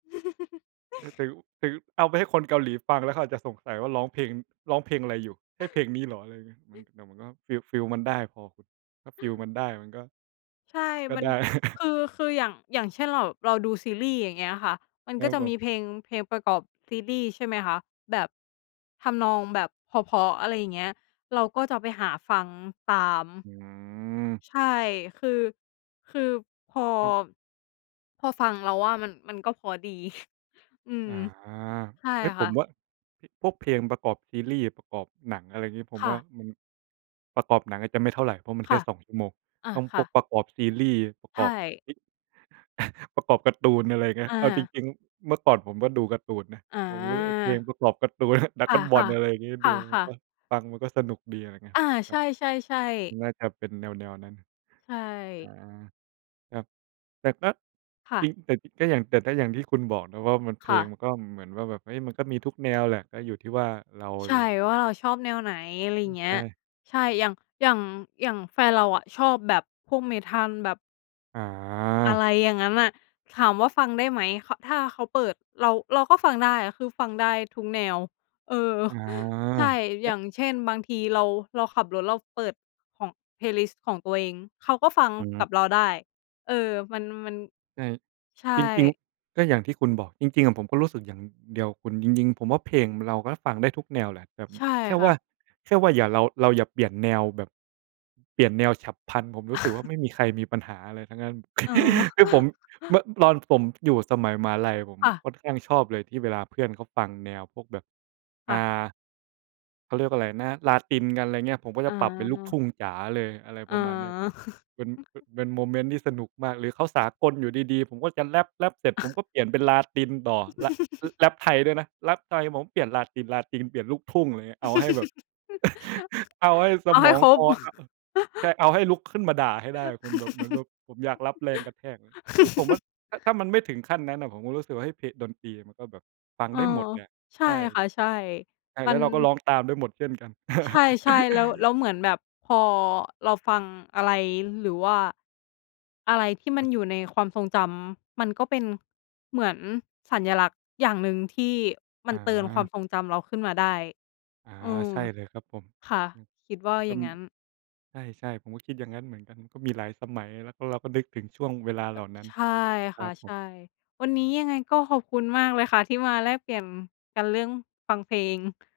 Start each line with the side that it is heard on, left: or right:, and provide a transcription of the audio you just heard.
right: ประยุกต์ ประยุกต์ เอาไปให้คนเกาหลีฟัง แล้วเขาอาจจะสงสัยว่าร้องเพลง ร้องเพลงอะไรอยู่ ใช่เพลงนี้เหรอ อะไรอย่างเงี้ย มัน แต่มันก็ฟีล ฟีลมันได้พอคุณ ถ้าฟีลมันได้มันก็
left: ใช่
right: ก็
left: มัน
right: ได้
left: คือ คืออย่าง อย่างเช่นเรา เราดูซีรีส์อย่างเงี้ยค่ะ มัน
right: แล้
left: ก็
right: ว
left: จะ
right: แบ
left: มี
right: บ
left: เพลง เพลงประกอบซีรีส์ ใช่ไหมคะ? แบบ ทำนองแบบเพราะ ๆ อะไรอย่างเงี้ย เราก็จะไปหาฟังตาม
right: อืม
left: ใช่ คือ คือพอ
right: ครับ
left: พอฟังเราว่ามัน มันก็เพราะดี อื
right: อ
left: ม
right: ๋อ
left: ใช่
right: เฮ้ย ผ
left: ค่
right: ม
left: ะ
right: ว่า พ พวกเพลงประกอบซีรีส์ ประกอบหนัง อะไรอย่างงี้ ผม
left: ค่
right: ว่า
left: ะ
right: มัน ประกอบหนังอาจจะไม่เท่าไร เพราะมันแ
left: ค
right: ค่
left: ่ะ
right: 2 ชั่วโมง
left: อ่า
right: ต้อง
left: ค
right: พ
left: ่
right: วก
left: ะ
right: ประกอบซีรีส์ ประ
left: ใช
right: กอบ
left: ่
right: อิ ประกอบการ์ตูน อะไรอย่างเงี้ย
left: อ
right: เอาจ
left: า
right: ริง ๆ เมื่อก่อนผมก็ดูการ์ตูนนะ
left: อ๋
right: ผมรู้ไอ้เพลง
left: อ
right: ประกอบการ์ตูน ดรา
left: ค
right: ก้อนบอ
left: ่
right: ล
left: ะ
right: อะไรอย่างงี้
left: ๆ ค
right: ดูมัน
left: ่ะ
right: ก็
left: ๆ
right: ฟังมันก็สนุกดี อะไรเงี้ย
left: อา
right: ค
left: ใ
right: ร
left: ช
right: ับ
left: ่ ๆ ๆ
right: น่าจะเป็นแนว ๆ นั้น
left: ใช
right: อา
left: ่
right: ครับ แต่ก็
left: ค่ะ
right: จริง แต่จริงก็อย่าง แต่ก็อย่างที่คุณบอกนะว่า มัน เพ
left: ค
right: ล
left: ่
right: ง
left: ะ
right: ก็เหมือนว่าแบบ เฮ้ย มันก็มีทุกแนวแหละ ก็อยู่ที่ว่าเรา
left: ใช่ ว่าเราชอบแนวไหน อะไร
right: อือ
left: เงี
right: ใ
left: ้
right: ช
left: ย
right: ่
left: ใช่ อย่าง อย่าง อย่างแฟนเราอะชอบแบบพวก Metal แบบ อะไ
right: อ
left: รอย่างงั้น
right: า
left: น่ะ ถามว่าฟังได้ไหม ข ถ้าเขาเปิด เรา เราก็ฟังได้ คือฟังได้ทุกแนว เออ ใช่
right: อ
left: อย
right: า
left: ่างเช่น บางทีเรา เราขับรถเราเปิดของเพลย์ลิสต์ของตัวเอง เขาก็ฟัง
right: อื
left: กั
right: ม
left: บเราได้ เออ มัน มัน
right: ใช่
left: ใช่
right: จริง ๆ ก็อย่างที่คุณบอก จริง ๆ อะผมก็รู้สึกอย่างเดียวกับคุณ จริง ๆ ผมว่าเพลงเราก็ฟังได้ทุกแนวแหละแบบ
left: ใช่
right: แค่
left: ค
right: ว
left: ่
right: ่
left: ะ
right: า แค่ว่าอย่าเรา เราอย่าเปลี่ยนแนวแบบ เปลี่ยนแนวฉับพลัน ผมรู้สึกว่าไม่มีใครมีปัญหาอะไรทั้งนั้น
left: อ๋อ
right: คือผม เมื่อตอนผมอยู่สมัยมหาลัย ผม
left: ค่ะ
right: ค่อนข้างชอบเลยที่เวลาเพื่อนเขาฟังแนวพวกแบบ
left: ค
right: อ
left: ่
right: ่
left: ะ
right: า เขาเรียกว่าอะไรนะ Latin กัน อะไรเงี้ย ผมก็จ
left: อ
right: ะปรับเป็นลูกท
left: า
right: ุ่งจ๋าเลย อะไร
left: อ
right: ประมาณนี้ เป
left: า
right: ็น ป เป็นโมเมนต์ที่สนุกมากเลย เขาสากลอยู่ดี ๆ ผมก็จะแรป แรปเสร็จผมก็เปลี่ยนเป็น Latin ต่อ ร แรปไทยด้วยนะ แรปไทยผมเปลี่ยน Latin Latin เปลี่ยนลูกทุ่ง อะไรเงี้ย เอาให้แบบ เอาให้ส
left: เอาใ
right: ม
left: ห้
right: อง
left: คร
right: ค
left: บ
right: ออะ ใช่ เอาให้ลุกขึ้นมาด่าให้ได้คุณ แบบ เหมือนแบบผมอยากรับแรงกระแทกอะ คือผมว่า ถ้า ถ้ามันไม่ถึงขั้นนั้นน่ะ ผมก็รู้สึกว่า เฮ้ย เพ ดนตรีมันก็แบบฟัง
left: เออ
right: ได้หมดแหละ
left: ใช่
right: ใช่
left: ค่ะ ใช่
right: ใช่ แ
left: มั
right: ล้ว
left: น
right: เราก็ร้องตามได้หมดเช่นกัน
left: ใช่ ๆ แล้ว แล้วเหมือนแบบพอเราฟังอะไร หรือว่า อะไรที่มั
right: ครั
left: น
right: บ
left: อยู่ในความทรงจำ มันก็เป็น เหมือนสัญลักษณ์อย่างหนึ่ง ที่มันเตือนควา
right: อ
left: ม
right: า
left: ทรงจำเราขึ้นมาได้
right: อา
left: เออ
right: ใช่เลยครับผม
left: ค่ะ คิดว่า
right: มันก
left: อ
right: ็
left: ย่างงั้น
right: ใช่ ๆ ผมก็คิดอย่างงั้นเหมือนกัน ก็มีหลายสมัย แล้วก็เราก็นึกถึงช่วงเวลา
left: เ
right: เ
left: อ
right: หล
left: อ
right: ่านั้น
left: ใช่
right: ค
left: ค
right: รั
left: ่ะ
right: บผ
left: ใช
right: ม
left: ่ วันนี้ยังไงก็ขอบคุณมากเลยค่ะ ที่มาแลกเปลี่ยนกันเรื่องฟังเพลง